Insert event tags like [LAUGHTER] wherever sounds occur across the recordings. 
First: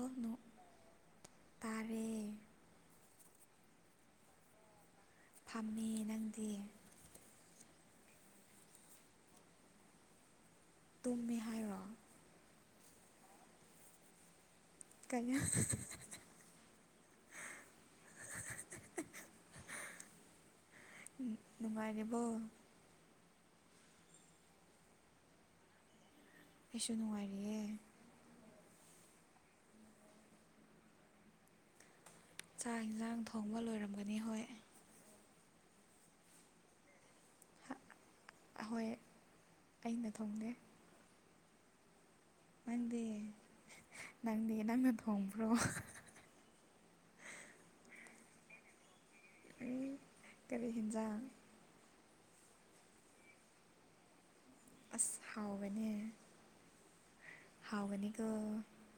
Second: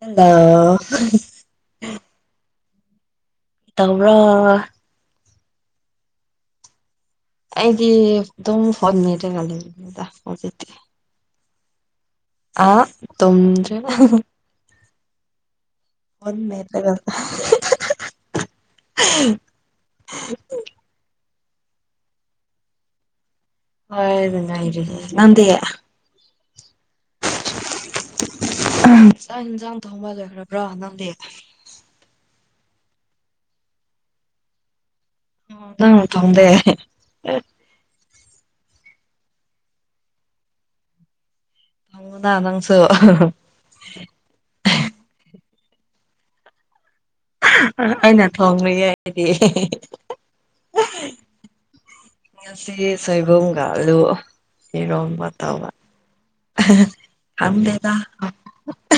ꯍꯗ ꯇꯔꯦ ꯇꯧꯕ꯭ꯔꯣ ꯐꯝꯃꯤ ꯅꯪꯗꯤ ꯑꯩꯗꯤ ꯑꯗꯨꯝ ꯐꯣꯟ ꯃꯦꯠꯂꯒ ꯂꯩꯕꯅꯤꯗ ꯍꯧꯖꯤꯛꯇꯤ ꯇꯨꯝꯃꯦ ꯍꯥꯏꯔꯣ ꯑ ꯇꯨꯗ꯭ꯔꯤꯅ ꯀꯩꯅꯣ ꯃꯨꯟ ꯃꯦꯠꯂꯗ ꯍꯝ ꯅꯨꯡꯉꯥꯏꯔꯤꯕꯣ ꯍꯉꯥꯏꯔꯤ ꯅꯗꯤꯌꯦ ꯀꯩꯁꯨ ꯅꯨꯡꯉꯥꯏꯔꯤꯑꯦ ꯆꯥꯛ ꯌꯦꯟꯁꯥꯡ ꯊꯣꯡꯕ ꯂꯩꯣꯏꯈ꯭ꯔꯕ꯭ꯔꯥ ꯅꯪꯗꯤ ꯆꯥꯛ ꯌꯦꯟꯁꯥꯡ ꯊꯣꯡꯕ ꯂꯣꯏꯔꯝꯒꯅꯤ ꯍꯣꯏ ꯑꯣꯗꯥꯡ ꯇꯗꯦ ꯑꯍꯣꯏ ꯑꯩꯅ ꯊꯣꯡꯗꯦ ꯀꯅꯅ ꯅꯪꯗꯦ ꯅꯪꯗꯦ ꯅꯪꯅ ꯊꯣꯕ꯭ꯔꯣ ꯑꯩꯅ ꯊꯣꯡꯉꯉꯏꯗꯤ ꯀꯔꯤ ꯍꯤꯟꯖꯥꯡ ꯉꯁꯤ ꯁꯣꯏꯕꯨꯝꯒꯥ ꯑꯂꯨ ꯏꯔꯣꯝ ꯑꯁ ꯋꯥꯠꯇꯧꯕ ꯍꯥꯎꯕꯅꯦ [UNINTELLIGIBLE] ꯊꯝꯗꯦꯗ ꯍꯥꯎꯒꯅꯤꯀꯣ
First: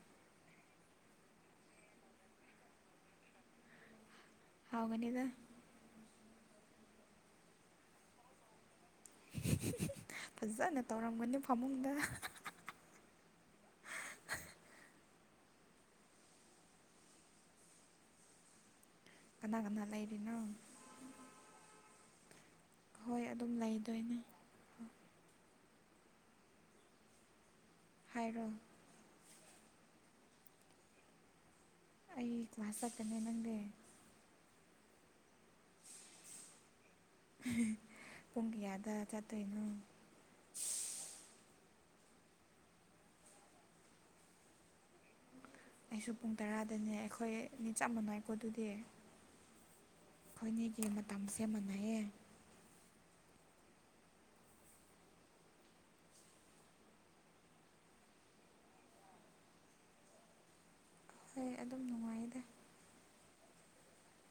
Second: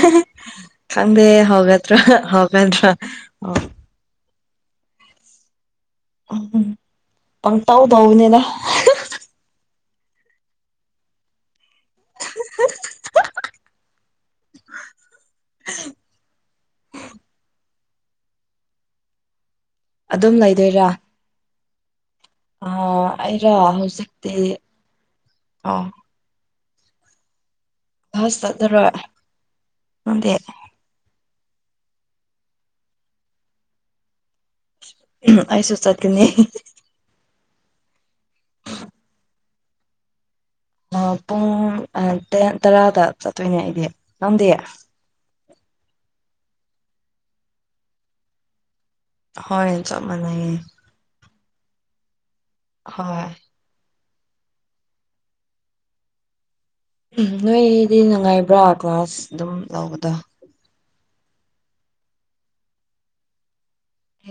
[UNINTELLIGIBLE] ꯈꯪꯗꯦ ꯍꯧꯒꯇ꯭ꯔꯣ ꯍꯒꯇ꯭ꯔꯣ ꯍꯥꯎꯒꯅꯦꯗ ꯎꯝ ꯄꯪꯇꯧ ꯇꯧꯕꯅꯦꯗ ꯐꯖꯅ ꯇꯧꯔꯝꯒꯅꯤ ꯐꯃꯨꯡꯗ [UNINTELLIGIBLE] [UNINTELLIGIBLE] ꯀꯅꯥ ꯀꯅꯥ ꯂꯩꯔꯤꯅꯣ ꯑꯗꯨꯝ ꯂꯩꯗꯣꯏꯔꯥ ꯑ ꯍꯣꯏ ꯑꯗꯨꯝ ꯑꯩꯔ ꯂꯩꯗꯣꯏꯅꯦ ꯍꯧꯖꯤꯛꯇꯤ ꯑꯣ ꯐꯥꯁ ꯍꯥꯏꯔꯣ ꯇꯥꯗꯣꯏꯔꯣ ꯅꯪꯗꯤ ꯑꯩ ꯀ꯭ꯂꯥꯁ ꯆꯠꯀꯅꯤ ꯅꯪꯗꯤ ꯑꯩꯁꯨ ꯆꯠꯀꯅꯤ ꯄꯨꯡ ꯀꯌꯥꯗ ꯆꯠꯇꯣꯏꯅꯣ ꯑ ꯄꯨꯡ ꯑ ꯇꯔꯥ ꯇꯔꯥꯗ ꯆꯠꯇꯣꯏꯅꯦ ꯑꯩꯗꯤ ꯅꯪꯗꯤ ꯑꯩꯁꯨ ꯄꯨꯡ ꯇꯔꯥꯗꯅꯦ ꯑꯈꯣꯏ ꯅꯤ ꯆꯞ ꯃꯥꯟꯅꯩꯀꯣ ꯑꯗꯨꯗꯤ ꯍꯣꯏ ꯆꯠ ꯃꯅꯩꯌꯦ ꯁꯤ ꯃꯇꯝꯁꯦ ꯃꯥꯟꯅꯩꯌꯦ ꯍꯣꯏ ꯎꯝ ꯅꯣꯏꯗꯤ ꯅꯨꯡꯉꯥꯏꯕ꯭ꯔꯥ ꯀ꯭ꯂꯥꯁ ꯑꯗꯨꯝ ꯂꯧꯕꯗꯣ ꯑꯩꯩ ꯑꯗꯨꯝ ꯅꯨꯡꯉꯥꯏꯗꯦ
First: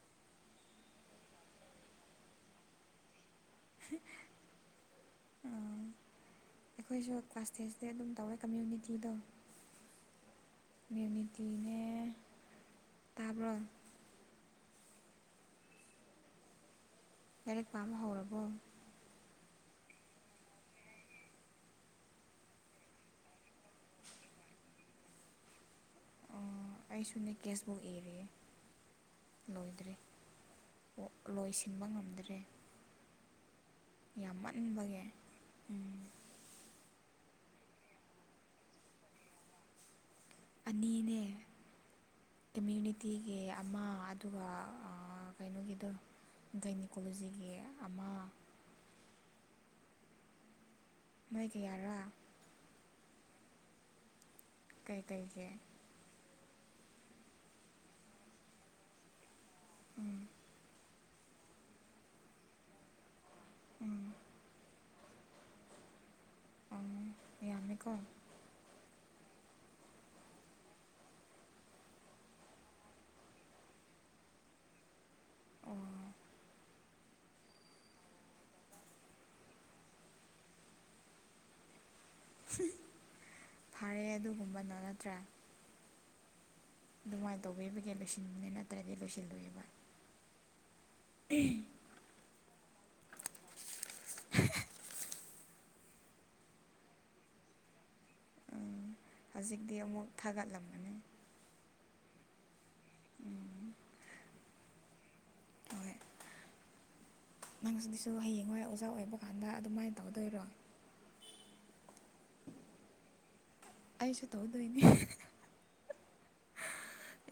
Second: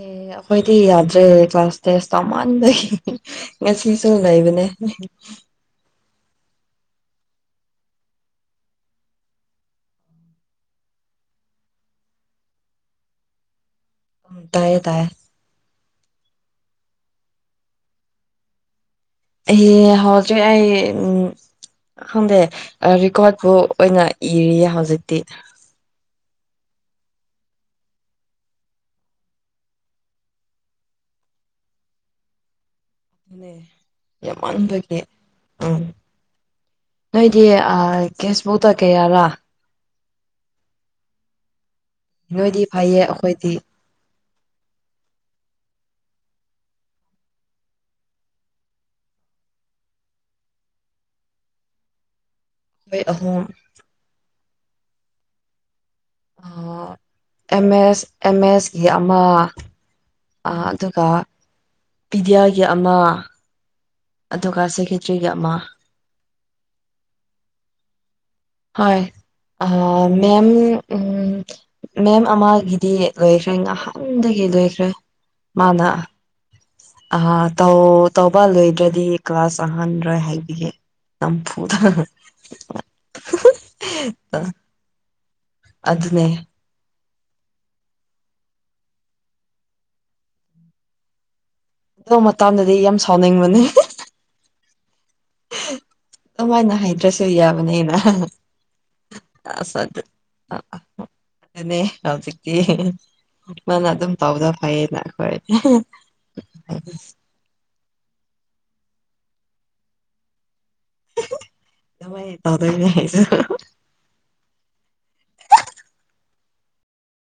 ꯑꯦ ꯑꯩꯈꯣꯏꯗꯤ ꯌꯥꯗ꯭ꯔꯦ ꯀ꯭ꯂꯥꯁ ꯇꯦꯁ ꯇꯧꯃꯟꯕꯒꯤ ꯉꯁꯤꯁꯨ ꯂꯩꯕꯅꯦ ꯑꯈꯣꯏꯁꯨ ꯀ꯭ꯂꯥꯁ ꯇꯦꯁꯇꯤ ꯑꯗꯨꯝ ꯇꯧꯋꯦ ꯀꯝꯃ꯭ꯌꯨꯅꯤꯇꯤꯗꯣ ꯃꯤꯃꯤꯀ꯭ꯔꯤꯅꯧ ꯇꯥꯕ꯭ꯔꯣ ꯎꯝ ꯇꯥꯏꯌꯦ ꯇꯥꯏꯌꯦ ꯂꯥꯏꯔꯤꯛ ꯄꯥꯕ ꯍꯧꯔꯕꯣ ꯑꯩ ꯍꯧꯖꯤꯛ ꯑꯩ ꯎꯝ ꯈꯪꯗꯦ ꯑ ꯔꯦꯀꯣꯔꯠꯄꯨ ꯑꯣꯏꯅ ꯏꯔꯤꯌꯦ ꯍꯧꯖꯤꯛꯇꯤ ꯑꯩꯁꯨꯅꯦ ꯀꯦꯁꯕꯨꯛ ꯏꯔꯤꯌꯦ ꯂꯣꯏꯗ꯭ꯔꯦ ꯂꯣꯏꯁꯤꯟꯕ ꯉꯝꯗ꯭ꯔꯦ ꯌꯥꯝ ꯃꯥꯟꯕꯒꯤ ꯌꯥꯝꯃꯟꯕꯒꯤ ꯑ ꯅꯣꯏꯗꯤ ꯀꯦꯁꯕꯨꯛꯇ ꯀꯩꯌꯥꯔꯥ ꯑꯅꯤꯅꯦ ꯅꯣꯏꯗꯤ ꯐꯩꯌꯦ ꯀꯃ꯭ꯌꯨꯅꯤꯇꯤꯒꯤ ꯑꯩꯈꯣꯏꯗꯤ ꯑꯃ ꯑꯗꯨꯒ ꯀꯩꯅꯣꯒꯤꯗ ꯒꯥꯏꯅꯤꯀꯣꯂꯣꯖꯤꯒꯤ ꯑꯃ ꯅꯣꯏꯒꯤꯌꯥꯔꯥ ꯑꯩꯈꯣꯏ ꯑꯍꯨꯝ ꯀꯩ ꯀꯩꯁꯦ ꯑꯦꯝ ꯑꯦꯁ ꯑꯦꯝ ꯑꯦꯁꯀꯤ ꯑꯃ ꯑ ꯑꯗꯨꯒ ꯄꯤꯗꯤꯌꯥꯒꯤ ꯑꯃ ꯎꯝ ꯑꯗꯨꯒ ꯁꯦꯀꯦꯇ꯭ꯔꯤꯒꯤ ꯑꯃ ꯑꯪ ꯍꯣꯏ ꯌꯥꯝꯃꯤꯀꯣ ꯍꯣꯏ ꯑ ꯃꯦꯝ ꯃꯦꯝ ꯑꯃꯒꯤꯗꯤ ꯂꯣꯏꯈ꯭ꯔꯦ ꯉꯥꯍꯥꯟꯗꯒꯤ ꯂꯣꯏꯈ꯭ꯔꯦ ꯑꯣ ꯃꯥꯅ ꯑ ꯇꯧ ꯇꯧꯕ ꯂꯣꯏꯗ꯭ꯔꯗꯤ ꯀ꯭ꯂꯥꯁ ꯆꯪꯍꯟꯗ꯭ꯔꯦ ꯍꯥꯏꯕꯤꯌꯦ ꯅꯝꯐꯨꯗ ꯐꯥꯔꯦ ꯑꯗꯨꯒꯨꯝꯕꯗꯣ ꯅꯠꯇ꯭ꯔꯥ ꯑꯗꯨꯅꯦ ꯑꯗꯨꯃꯥꯏꯅ ꯇꯧꯕꯤꯕꯒꯤ ꯂꯣꯏꯁꯤꯟꯕꯅꯦ ꯅꯠꯇ꯭ꯔꯗꯤ ꯂꯣꯏꯁꯤꯜꯂꯣꯏꯑꯕ ꯑꯗꯨ ꯃꯇꯝꯗꯗꯤ ꯌꯥꯝ ꯁꯥꯎꯅꯤꯡꯕꯅꯦ ꯑꯗꯨꯃꯥꯏꯅ ꯍꯩꯗ꯭ꯔꯁꯨ ꯌꯥꯕꯅꯦꯅ ꯎꯝ ꯍꯧꯖꯤꯛꯇꯤ ꯑꯁ ꯑꯗꯨ ꯑꯃꯨꯛ ꯊꯥꯒꯠꯂꯝꯒꯅꯤ ꯑꯗꯨꯅꯦ ꯍꯧꯖꯤꯀꯤ ꯎꯝ ꯃꯥꯅ ꯑꯗꯨꯝ ꯇꯧꯕꯗ ꯐꯩꯌꯦꯅ ꯑꯩꯈꯣꯏ ꯅꯪꯁꯤꯁꯨ ꯍꯌꯦꯡꯋꯥꯏ ꯑꯣꯖꯥ ꯑꯣꯏꯕ ꯀꯥꯟꯗ ꯑꯗꯨꯃꯥꯏꯅ ꯇꯧꯗꯣꯏꯔꯣ ꯃꯥꯏ ꯇꯧꯗꯅꯤ ꯍꯥꯏꯁꯨ ꯑꯩꯁꯨ ꯇꯧꯗꯣꯏꯅꯤ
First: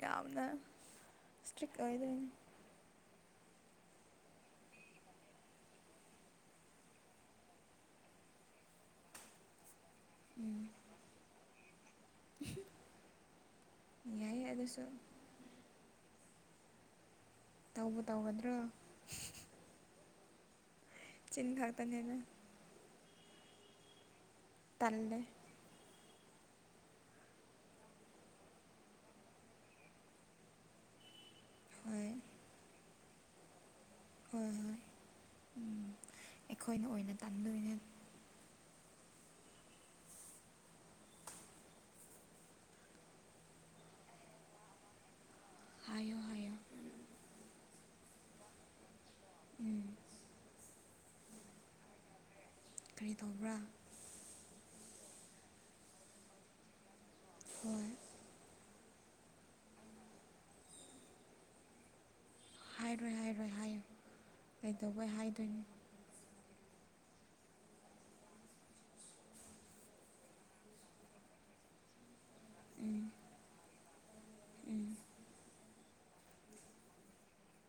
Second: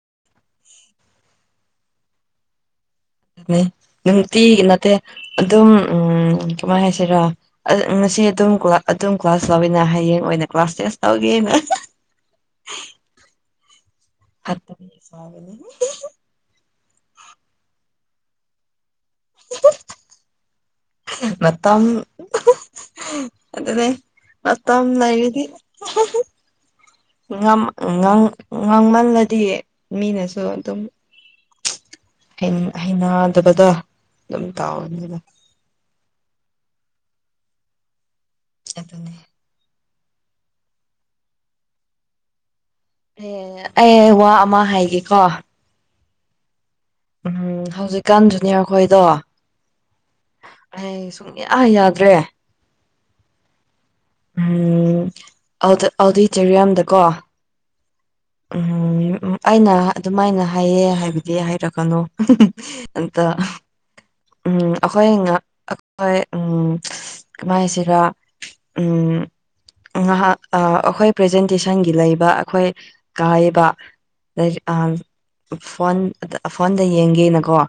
ꯌꯥꯝꯅ ꯏꯁꯇ꯭ꯔꯤꯛ ꯑꯣꯏꯗ꯭ꯣꯏꯅꯦ ꯅꯨꯡꯇꯤꯒꯤ ꯅꯠꯇꯦ ꯑꯗꯨꯝ ꯎꯝ ꯀꯃꯥꯏ ꯍꯥꯏꯁꯤꯔꯥ ꯉꯁꯤ ꯑꯗꯨꯝ ꯑꯗꯨꯝ ꯀ꯭ꯂꯥꯁ ꯂꯧꯏꯅ ꯍꯌꯦꯡ ꯑꯣꯏꯅ ꯎꯝ ꯀ꯭ꯂꯥꯁ ꯇꯦꯛꯁ ꯇꯧꯒꯦꯅ ꯌꯥꯏꯌꯦ ꯑꯗꯨꯁꯨ ꯀꯊꯒꯤ ꯁꯋꯥꯒꯅꯤꯅꯤ ꯇꯧꯕ ꯇꯧꯒꯗ꯭ꯔꯣ ꯆꯤꯟ ꯃꯥꯇꯝ ꯈꯛꯇꯅꯤꯅ ꯑꯗꯨꯗꯅꯦ ꯃꯠꯇꯝ ꯇꯜꯂꯦ ꯂꯏꯔꯗꯤ ꯫ ꯉꯝ ꯉꯥꯝꯃꯜꯂꯗꯤ ꯃꯤꯅꯁꯨ ꯑꯗꯨꯝ ꯍꯣꯏ ꯍꯩꯅꯗꯕꯗ ꯍꯣꯏ ꯑꯗꯨꯝ ꯍꯣꯏ ꯇꯥꯎꯋꯅꯤꯅ ꯎꯝ ꯑꯩꯈꯣꯏꯅ ꯑꯣꯏꯅ ꯇꯥꯟꯗꯣꯏꯅꯦ ꯑꯗꯨꯅꯅꯦ ꯑꯦ ꯑꯩ ꯋꯥ ꯑꯃ ꯍꯥꯏꯒꯦꯀꯣ꯫ ꯍꯥꯏꯌꯣ ꯍꯥꯏꯌꯣ ꯎꯝ ꯍꯧꯖꯤꯛꯀꯥꯟ ꯖꯨꯅꯤꯌꯔꯈꯣꯏꯗꯣ ꯎꯝ ꯑꯩ ꯁꯨꯡꯌꯥ ꯌꯥꯗ꯭ꯔꯦ꯫ ꯀꯩ ꯇꯧꯕ꯭ꯔꯥ ꯎꯝ ꯑꯗꯆꯦꯔꯤꯌꯝꯗꯀꯣ ꯍꯣꯏ ꯎꯝ ꯎꯝ ꯑꯩꯅ ꯑꯗꯨꯃꯥꯏꯅ ꯍꯥꯏꯌꯦ ꯍꯥꯏꯕꯗꯤ ꯍꯥꯏꯔꯛꯀꯅꯨ꯫ ꯍꯥꯏꯔꯣꯏ ꯑꯇ ꯍꯥꯏꯔꯣꯏ ꯍꯥꯏꯌꯨ ꯎꯝ ꯀꯩꯗꯧꯕꯩ ꯑꯩꯈꯣꯏꯅ ꯍꯥꯏꯗꯣꯏꯅꯣ ꯍꯣꯏ ꯎꯝ ꯀꯃꯥꯏ ꯍꯥꯏꯁꯤꯔ ꯎꯝ ꯉꯍꯥꯛ ꯑꯩꯈꯣꯏ ꯄ꯭ꯔꯖꯦꯟꯇꯦꯁꯟꯒꯤ ꯂꯩꯕ ꯑꯩꯈꯣꯏ ꯎꯝ ꯀꯥꯏꯕ ꯑ ꯎꯝ ꯐꯣꯟ ꯐꯣꯟꯗ ꯌꯦꯡꯒꯦꯅꯀꯣ꯫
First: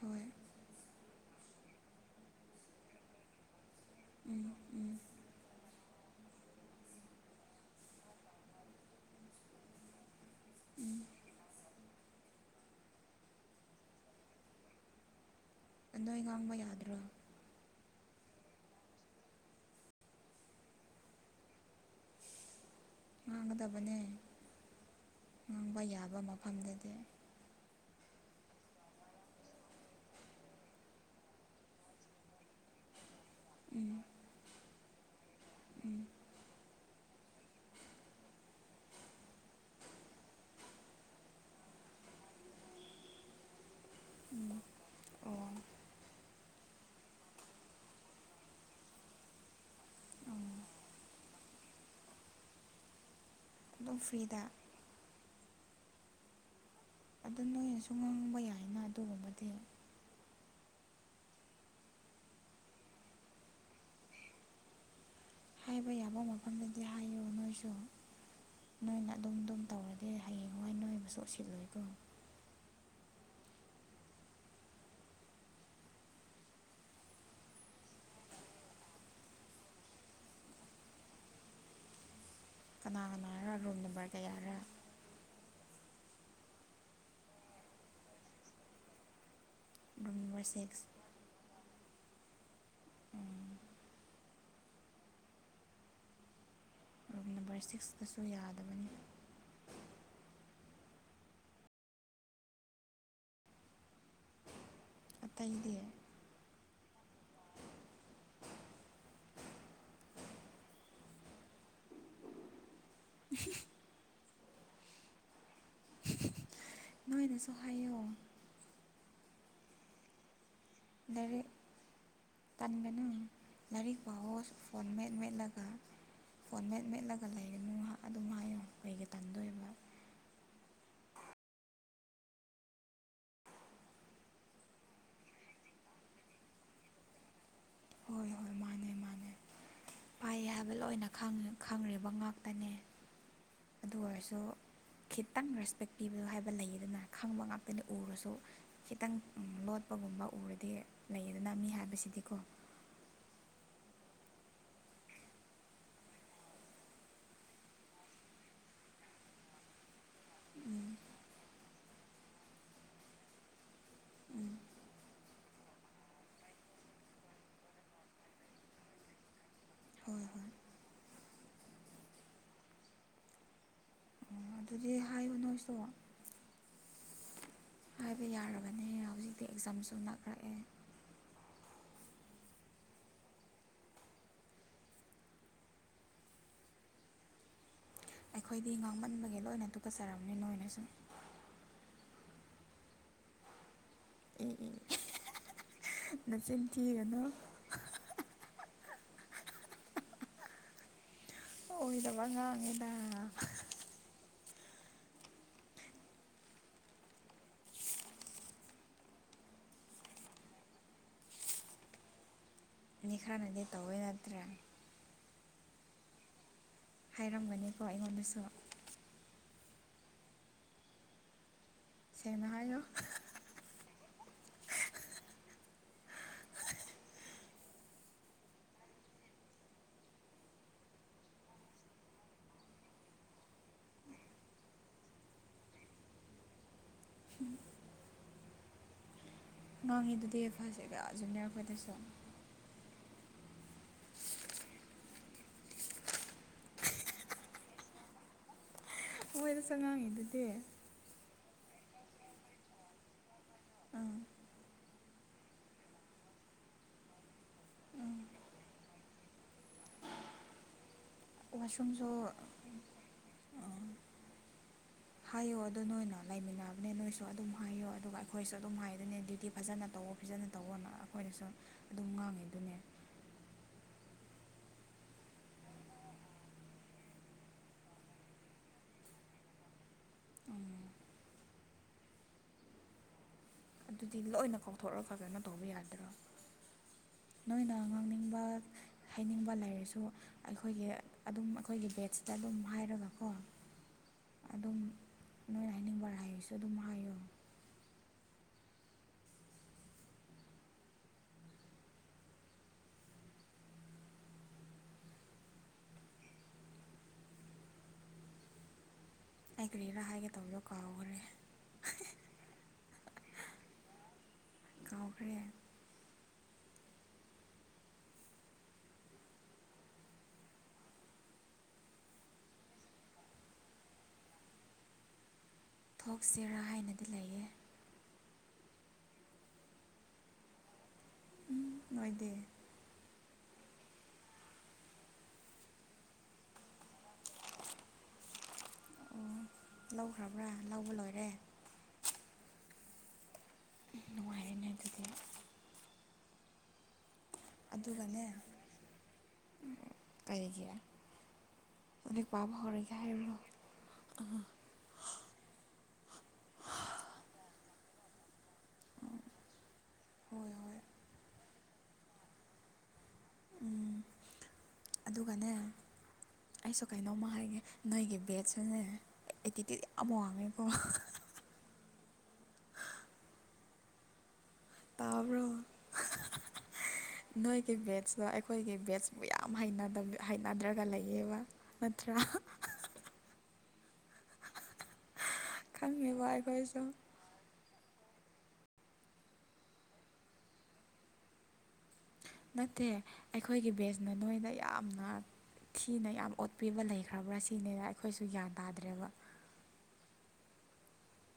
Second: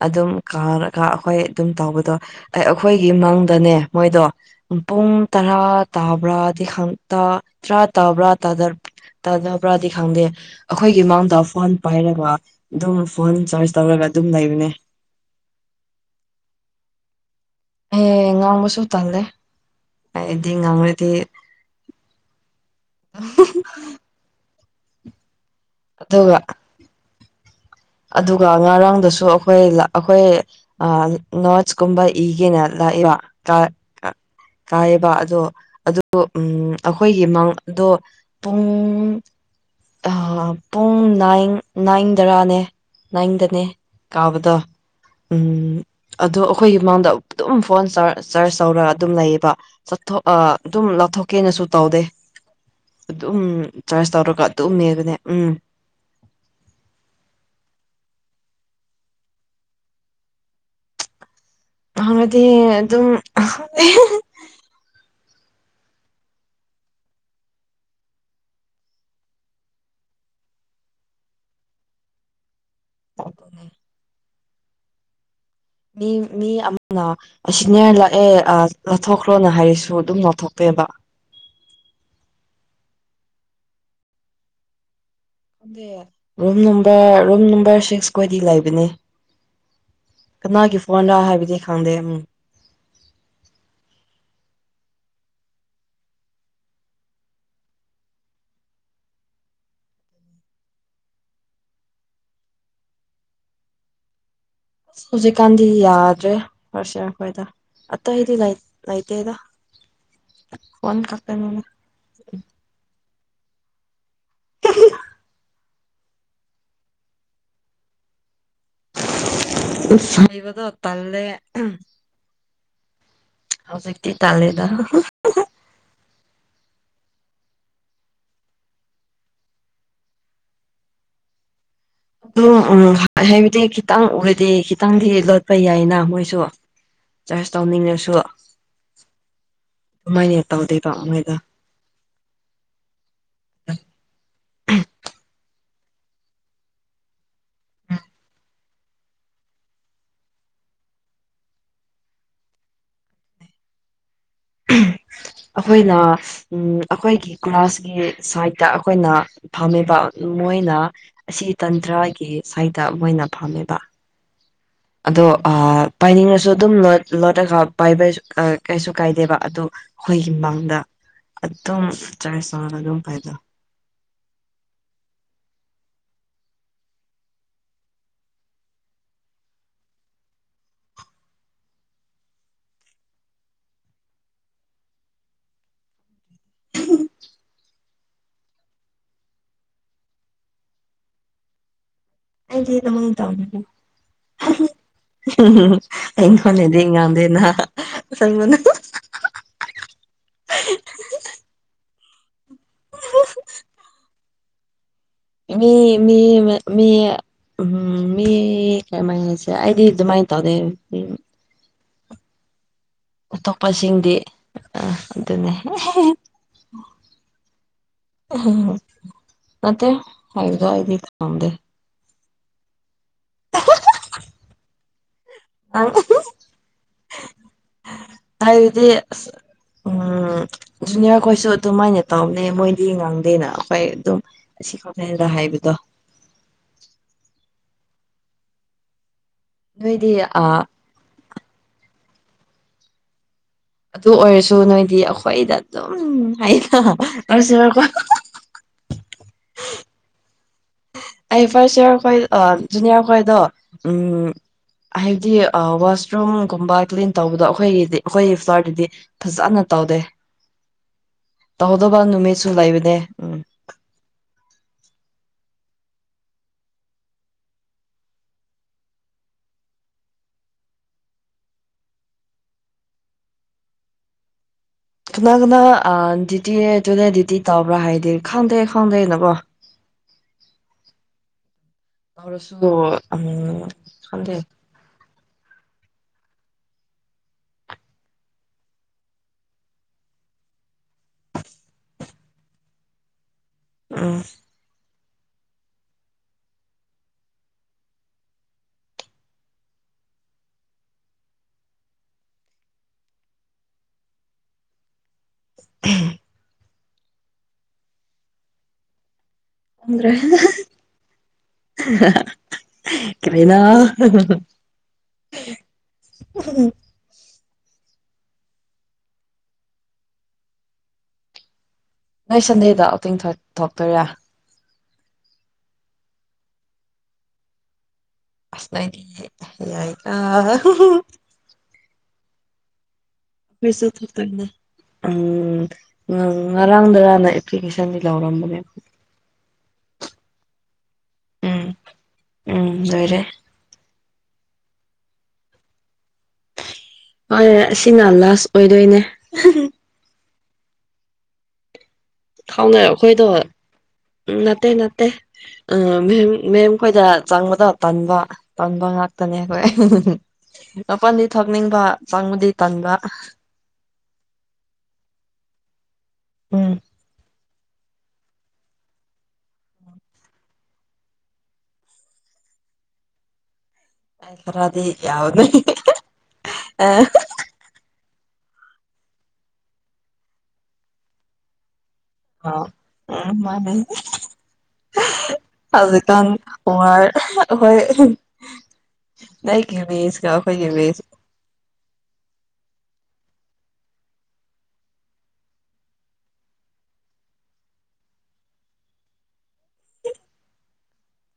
ꯍꯣꯏ ꯑꯗꯨꯝ ꯀꯥꯔꯒ ꯑꯩꯈꯣꯏ ꯑꯗꯨꯝ ꯇꯧꯕꯗꯣ ꯑꯩꯈꯣꯏꯒꯤ ꯃꯪꯗꯅꯦ ꯃꯣꯏꯗꯣ ꯎꯝ ꯎꯝ ꯄꯨꯡ ꯇꯔꯥ ꯇꯥꯕ꯭ꯔꯥꯗꯤ ꯈꯪ ꯇꯔꯥ ꯇꯥꯕ꯭ꯔꯥꯥ ꯇꯥꯗꯄꯔꯥꯗꯤ ꯈꯪꯗꯦ꯫ ꯑꯩꯈꯣꯏꯒꯤ ꯏꯃꯥꯡꯗ ꯐꯣꯟ ꯄꯥꯏꯔꯒ ꯑꯗꯨꯝ ꯐꯣꯟ ꯆꯥꯔꯖ ꯇꯧꯔꯒ ꯑꯗꯨꯝ ꯂꯩꯕꯅꯦ꯫ ꯑꯗ ꯉꯥꯡꯕ ꯌꯥꯗ꯭ꯔꯣ꯫ ꯑ ꯉꯥꯡꯕꯁꯨ ꯇꯜꯂꯦ ꯑꯩꯗꯤ ꯉꯥꯡꯉꯗꯤ ꯉꯥꯡꯒꯗꯕꯅꯦ꯫ ꯉꯥꯡꯕ ꯌꯥꯕ ꯑꯗꯨꯒ ꯃꯐꯝꯗꯗꯤ꯫ ꯑꯗꯨꯒ ꯉꯔꯥꯡꯗꯁꯨ ꯑꯩꯈꯣꯏ ꯑꯩꯈꯣꯏ ꯑ ꯅꯣꯆ ꯀꯨꯝꯕ ꯏꯒꯅꯦꯂ ꯏꯋꯥ ꯀ ꯎꯝ ꯇꯥꯏꯌꯦꯕ ꯑꯗꯣ ꯑꯗꯨ ꯎꯝ ꯑꯩꯈꯣꯏꯒꯤ ꯃꯪꯗꯣ ꯄꯨꯡ ꯑꯥ ꯄꯨꯡ ꯅꯥꯏ ꯅꯥꯏꯟ ꯇꯔꯥꯅꯦ ꯅꯅꯥꯪꯗꯅꯦ ꯎꯝ ꯀꯥꯕꯗ ꯎꯝ ꯑꯣ ꯑꯗꯣ ꯑꯩꯈꯣꯏꯒꯤ ꯃꯥꯡꯗ ꯑꯗꯨꯝ ꯐꯣꯟ ꯆꯥꯔꯖ ꯇꯧꯔꯒ ꯑꯗꯨꯝ ꯂꯩꯌꯦꯕ꯫ ꯆꯠꯊꯣꯛ ꯑ ꯑꯣ ꯑꯗꯨꯝ ꯂꯥꯞꯊꯣꯛꯀꯦꯅꯁꯨ ꯇꯧꯗꯦ꯫ ꯑꯗꯨꯝ ꯑꯗꯨꯝ ꯆꯔꯁ ꯇꯧꯔꯒ ꯐ꯭ꯔꯤꯗ ꯑꯗꯨꯝꯅꯦꯕꯅꯦ ꯎꯝ ꯅꯪꯅꯁꯨ ꯉꯥꯡꯕ ꯌꯥꯏꯅ ꯑꯗꯨꯒꯨꯝꯕꯗꯤ ꯍꯥꯏꯗꯤ ꯑꯗꯨꯝ ꯍꯥꯏꯕ ꯌꯥꯕ ꯃꯐꯝꯗꯗꯤ ꯍꯥꯏꯌꯨ ꯅꯣꯏꯁꯨ ꯅꯣꯏꯅ ꯑꯗꯨꯝ ꯑꯗꯨꯝ ꯇꯧꯔꯗꯤ ꯍꯌꯦꯡꯋꯥꯏ ꯅꯣꯏꯕꯨꯁꯨ ꯎꯠꯁꯤꯜꯂꯣꯏꯀꯣ꯫ [INAUDIBLE] ꯃꯤ ꯃꯤ ꯑꯃꯅ ꯁꯥꯅꯤꯌꯔ ꯂꯥꯛꯑꯦ ꯑꯥ ꯂꯧꯊꯣꯛꯈ꯭ꯔꯣꯅ ꯍꯥꯏꯔꯁꯨ ꯑꯗꯨꯝ ꯂꯧꯊꯣꯛꯇꯦꯕ ꯀꯅꯥ ꯀꯅꯥꯔ ꯔꯨꯝ ꯅꯝꯕꯔ ꯀꯌꯥꯔ? Room number room number six ꯀꯣꯏꯗꯤ ꯂꯩꯕꯅꯦ꯫ ꯔꯨꯝ ꯅꯝꯕꯔ ꯀꯅꯥꯒꯤ ꯁꯤꯛꯁ ꯐꯣꯟꯅꯣ ꯍꯥꯏꯕꯗꯤ ꯈꯪꯗꯦ ꯎꯝ ꯔꯨꯝ ꯅꯝꯕꯔ ꯁꯤꯛꯁꯇꯁꯨ ꯌꯥꯗꯕꯅꯤ꯫ ꯍꯧꯖꯤꯛꯀꯥꯟꯗꯤ ꯑꯇꯩꯗꯤ ꯌꯥꯗ꯭ꯔꯦ ꯐꯔꯁ ꯑꯩꯈꯣꯏꯗꯣ ꯑꯇꯩꯗꯤ ꯂꯩꯇꯦꯗ꯫ ꯐꯣꯟ ꯈꯛꯇꯪꯅꯤ꯫ [INAUDIBLE] ꯅꯣꯏꯅꯁꯨ ꯍꯥꯏꯌꯣ [UNINTELLIGIBLE] ꯕꯗꯣ ꯇꯜꯂꯦ ꯂꯥꯏꯔꯤꯛ ꯇꯟꯒꯅꯨ ꯂꯥꯏꯔꯤꯛ ꯍꯧꯖꯤꯛꯇꯤ ꯄꯥꯑꯣ ꯇꯜꯂꯦꯗ ꯐꯣꯟ ꯃꯦꯠ ꯃꯦꯠꯂꯒ ꯐꯣꯟꯠ ꯃꯦꯠ ꯃꯦꯠꯂꯒ ꯂꯩꯒꯅꯨ ꯑꯗꯨꯝ ꯍꯥꯏꯌꯨ ꯀꯩꯒꯤ ꯇꯟꯗꯣꯏꯕ ꯑꯗꯨ ꯎꯝ ꯍꯥꯏꯕꯗꯤ ꯈꯤꯇꯪ ꯎꯔꯗꯤ ꯈꯤꯇꯪꯗꯤ ꯂꯣꯠꯄ ꯌꯥꯏꯅ ꯃꯣꯏꯁꯨ [INAUDIBLE] ꯆꯥꯔꯖ ꯇꯧꯅꯤꯡꯉꯁꯨ ꯍꯣꯏ ꯍꯣꯏ ꯃꯥꯅꯦ ꯃꯥꯅꯦ ꯄꯥꯏ ꯑꯗꯨꯃꯥꯏꯅ ꯍꯥꯏꯕ ꯇꯧꯗꯦꯕ ꯂꯣꯏꯅ ꯃꯣꯏꯗꯣ ꯈꯪꯉꯦ ꯈꯪꯔꯤꯕ ꯉꯥꯛꯇꯅꯦ ꯑꯗꯨ ꯑꯣꯏꯔꯁꯨ ꯈꯤꯇꯪ ꯔꯦꯁꯄꯦꯛ ꯄꯤꯕ ꯍꯥꯏꯕ ꯂꯩꯗꯅ ꯈꯪꯕ ꯉꯥꯛꯇꯅꯤ ꯎꯔꯁꯨ ꯈꯤꯇꯪ ꯂꯣꯠꯄꯒꯨꯝꯕ ꯎꯔꯗꯤ ꯂꯩꯗꯅ ꯃꯤ ꯍꯥꯏꯕꯁꯤꯗꯤꯀꯣ [INAUDIBLE] ꯑꯩꯈꯣꯏꯅ ꯎ ꯑꯩꯈꯣꯏꯒꯤ ꯒ꯭ꯂꯥꯁꯀꯤ ꯁꯥꯏꯠꯇ ꯑꯩꯈꯣꯏꯅ ꯐꯝꯃꯤꯕ ꯃꯣꯏꯅ ꯑꯁꯤ ꯇꯟꯇ꯭ꯔꯒꯤ ꯁꯥꯏꯠꯇ ꯃꯣꯏ ꯑꯣꯏꯅ ꯐꯝꯃꯦꯕ ꯑꯗꯣ ꯄꯥꯏꯅꯤꯡꯉꯁꯨ ꯑꯗꯨꯝ ꯂꯣꯠꯂꯒ ꯄꯥꯏꯕ ꯀꯩꯁꯨ ꯀꯥꯏꯗꯦꯕ ꯑꯗꯣ ꯍꯣꯏ ꯑꯩꯈꯣꯏꯒꯤ ꯍꯣꯏ ꯃꯥꯡꯗ ꯑꯗꯨꯝ ꯆꯔ ꯆꯥꯅ ꯑꯗꯨꯝ ꯄꯥꯏꯗ ꯑꯗꯨꯗꯤ ꯍꯥꯏꯌꯨ ꯅꯣꯏꯁꯨ ꯍꯥꯏꯕ ꯌꯥꯔꯕꯅꯦ ꯍꯧꯖꯤꯛꯇꯤ ꯑꯦꯛꯖꯥꯝꯁꯨ ꯅꯛꯔꯛꯑꯦ [INAUDIBLE] ꯑꯩꯈꯣꯏꯗꯤ ꯉꯥꯡꯃꯟꯕꯒꯤ ꯂꯣꯏꯅ ꯇꯨꯀꯠꯆꯔꯕꯅꯤ ꯅꯣꯏꯅꯁꯨꯨ ꯏ ꯏ [UNINTELLIGIBLE] ꯅꯆꯤꯟ ꯑꯩꯉꯣꯟꯗꯗꯤ ꯊꯤꯒꯅꯨ ꯉꯝꯗꯦꯅ ꯑꯣꯏꯗꯕ ꯉꯥꯡꯉꯤꯗ [INAUDIBLE] ꯃꯤ ꯃꯤ ꯃꯤ ꯎꯝ ꯃꯤ ꯀꯩꯃꯥꯏꯁꯦ ꯑꯩꯗꯤ ꯑꯗꯨꯃꯥꯏꯅ ꯇꯧꯗꯦ꯫ ꯃꯤ ꯈꯔꯅꯗꯤ ꯇꯧꯋꯦ ꯑꯇꯣꯞꯄꯁꯤꯡꯗꯤ ꯅꯠꯇ꯭ꯔꯥ ꯑ ꯑꯗꯨꯅꯦ ꯍꯥꯏꯔꯝꯒꯅꯤꯀꯣ ꯑꯩꯉꯣꯟꯗꯁꯨ ꯎꯝ ꯅꯠꯇꯦ [UNINTELLIGIBLE] ꯁꯦꯡꯅ ꯍꯥꯏꯌꯣ [INAUDIBLE] ꯅꯪ ꯑꯩꯗꯤ ꯎꯝ ꯖꯨꯅꯤꯌꯔ ꯈꯣꯏꯁꯨ ꯑꯗꯨꯃꯥꯏꯅ ꯇꯧꯕꯅꯦ ꯃꯣꯏꯗꯤ ꯉꯥꯡꯗꯦꯅ ꯑꯩꯈꯣꯏ ꯑꯗꯨꯝ ꯁꯤ ꯈꯛꯇ ꯍꯥꯏꯕꯗꯣ ꯅꯣꯏꯗꯤ ꯉꯥꯡꯉꯤꯗꯨꯗꯤ ꯑ ꯐꯁ [UNINTELLIGIBLE] ꯖꯨꯅꯤꯌꯔ ꯈꯣꯏꯗꯁꯨ ꯑꯗꯨ ꯑꯣꯏꯔꯁꯨ ꯅꯣꯏꯗꯤ ꯑꯩꯈꯣꯏꯗ ꯑꯗꯨꯝ ꯍꯥꯏꯀꯣ ꯃꯣꯏꯗꯁꯨ ꯉꯥꯡꯉꯤ ꯗꯨꯗꯤ ꯑꯩ ꯐꯥꯔꯁ ꯏꯌ꯭ꯔ ꯑꯩꯈꯣꯏ ꯖꯨꯅꯤꯌꯥꯔ ꯈꯣꯏꯗꯣ ꯑꯥ ꯎꯝ ꯍꯥꯏꯗꯤ ꯋꯥꯁꯔꯨꯝꯒꯨꯝꯕ ꯀ꯭ꯂꯤꯟ ꯇꯧꯕꯗꯣ ꯑꯩꯈꯣꯏꯒꯤꯗꯤ ꯑꯩꯈꯣꯏꯒꯤ ꯐ꯭ꯂꯣꯔꯗꯗꯤ꯫ ꯐꯖꯅ ꯇꯧꯗꯦ [INAUDIBLE] ꯇꯧꯗꯕ ꯋꯥꯁꯔꯨꯝꯁꯨ ꯅꯨꯃꯤꯠꯁꯨ ꯂꯩꯕꯅꯦ ꯎꯝ ꯍꯥꯏꯌꯣ ꯑꯗꯨ ꯅꯣꯏꯅ ꯂꯩꯃꯤꯟꯅꯕꯅꯦ ꯅꯣꯏꯁꯨ ꯑꯗꯨꯝ ꯍꯥꯏꯌꯣ ꯑꯗꯨꯒ ꯑꯩꯈꯣꯏꯁꯨ ꯑꯗꯨꯝ ꯍꯥꯏꯗꯨꯅꯦ ꯗ꯭ꯌꯨꯇꯤ ꯐꯖꯅ ꯇꯧ ꯐꯖꯅ ꯇꯧꯑꯣꯅ ꯑꯩꯈꯣꯏꯗꯁꯨ ꯑꯗꯨꯝ ꯉꯥꯡꯉꯤꯗꯨꯅꯦ ꯀꯅꯥꯒꯅ ꯗꯨꯇꯤ ꯑꯗꯨꯅꯦ ꯗꯨꯇꯤ ꯇꯕ꯭ꯔꯥ ꯍꯥꯏꯗꯤ ꯈꯪꯗꯦ ꯈꯪꯗꯦ ꯅꯀꯣ [UNINTELLIGIBLE] ꯑꯗꯨꯗꯤ ꯂꯣꯏꯅ ꯀꯥꯎꯊꯣꯛꯑ ꯐꯖꯅ ꯇꯧꯕ ꯌꯥꯗ꯭ꯔꯣ ꯅꯣꯏꯅ ꯉꯥꯡꯅꯤꯡꯕ ꯍꯥꯏꯅꯤꯡꯕ ꯂꯩꯔꯁꯨ ꯑꯩꯈꯣꯏꯒꯤ ꯑꯗꯨꯝ ꯑꯩꯈꯣꯏꯒꯤ ꯕꯦꯠꯁꯇ ꯑꯗꯨꯝ ꯍꯥꯏꯔꯒꯀꯣ ꯎꯝ ꯑꯗꯨꯝ ꯅꯣꯏꯅ ꯍꯥꯏꯅꯤꯡꯕ ꯍꯥꯏꯁꯨ ꯑꯗꯨꯝ ꯍꯥꯏꯌꯣ ꯎꯝ ꯑꯩ ꯀ꯭ꯔꯤꯔꯥ ꯍꯥꯏꯒꯦ ꯇꯧꯗꯣ ꯀꯥꯎꯈ꯭ꯔꯦ ꯀꯥꯏꯅꯥ ꯀꯥꯎꯈ꯭ꯔꯦ ꯎ ꯅꯣꯏ ꯁꯟꯗꯦꯗ ꯑꯣꯇꯤꯡ ꯊꯣꯛꯇꯣꯏꯔꯥ ꯊꯣꯛꯁꯤꯔꯥ ꯍꯥꯏꯅꯗꯤ ꯂꯩꯌꯦ ꯑꯁꯅꯒꯤ ꯌꯥꯏ ꯑ ꯅꯣꯏꯗꯤ ꯐꯁꯨ ꯊ ꯀꯅ ꯎꯝ ꯉꯔꯥꯡꯗꯔꯅ ꯑꯦꯄ꯭ꯂꯤꯀꯦꯁꯟꯗꯤ ꯂꯧꯔꯝꯕꯅꯦꯕ ꯑꯣ ꯂꯧꯈ꯭ꯔꯕ꯭ꯔꯥ ꯂꯧꯕ ꯂꯣꯏꯔꯦ ꯎꯝ ꯎꯝ ꯌꯥꯣꯏꯔꯦ ꯑꯩꯅꯗꯨꯗꯒꯤ ꯍꯣꯏ ꯑꯁꯤꯅ ꯑꯗꯨꯒꯅꯦ ꯂꯥꯁ ꯑꯣꯏꯗꯣꯏꯅꯦ ꯀꯔꯤꯒꯤ ꯂꯥꯏꯔꯤꯛ ꯄꯥꯕ ꯈꯥꯎꯅꯩꯔ ꯍꯧꯔꯒꯦ ꯑꯩꯈꯣꯏꯗꯣ ꯍꯥꯏꯕ꯭ꯔꯣ ꯎꯝ ꯅꯠꯇꯦ ꯅꯠꯇꯦ ꯎꯝ ꯃ ꯃꯦꯝ ꯈꯣꯏꯗ ꯆꯪꯕꯗꯣ ꯇꯟꯕ ꯇꯟꯕ ꯉꯥꯛꯇꯅꯦ ꯑꯩꯈꯣꯏ꯫ ꯍꯣꯏ ꯍꯣꯏ꯫ ꯃꯄꯜꯗꯤ ꯊꯛꯅꯤꯡꯕ ꯆꯪꯕꯨꯗꯤ ꯇꯟꯕ ꯎꯝ ꯑꯗꯨꯒꯅꯦ ꯎꯝ ꯑꯩꯁꯨ ꯀꯩꯅꯣꯝꯃ ꯍꯥꯏꯉꯦ ꯅꯣꯏꯒꯤ ꯕꯦꯠꯁꯨꯅꯦ ꯑꯦꯇꯤꯇ꯭ꯌꯨꯠ ꯌꯥꯝ ꯋꯥꯡꯉꯦꯕꯣ ꯑ ꯈꯔꯥꯗꯤ ꯌꯥꯎꯅꯤ ꯇꯥꯕ꯭ꯔꯣ ꯑ ꯅꯣꯏꯒꯤ ꯕꯦꯠꯁꯇꯣ ꯑꯩꯈꯣꯏꯒꯤ ꯕꯦꯠꯁꯕꯨ ꯌꯥꯝ ꯍꯩꯅꯗ꯭ꯔꯒ ꯂꯩꯌꯦꯕ ꯅꯠꯇ ꯑ ꯃꯥꯅꯦ ꯑꯖꯤ ꯈꯪꯉꯦꯕ ꯀꯥꯟ ꯑꯩꯈꯣꯏꯁꯨ ꯎꯔ ꯑꯩꯈꯣꯏ ꯂꯒꯤ ꯋꯖꯀ ꯑꯩꯈꯣꯏꯒꯤ ꯋꯁ ꯅꯠꯇꯦ ꯑꯩꯈꯣꯏꯒꯤ ꯕꯦꯖꯅ ꯅꯣꯏꯗ ꯌꯥꯝꯅ ꯊꯤꯅ ꯌꯥꯝ ꯑꯣꯠꯄꯤꯕ ꯂꯩꯈ꯭ꯔꯕ꯭ꯔꯥ ꯁꯤꯅꯦꯅ ꯑꯩꯈꯣꯏꯁꯨ ꯒ꯭ꯌꯥꯟ ꯇꯥꯗ꯭ꯔꯦꯕ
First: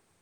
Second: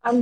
ꯌꯥꯝ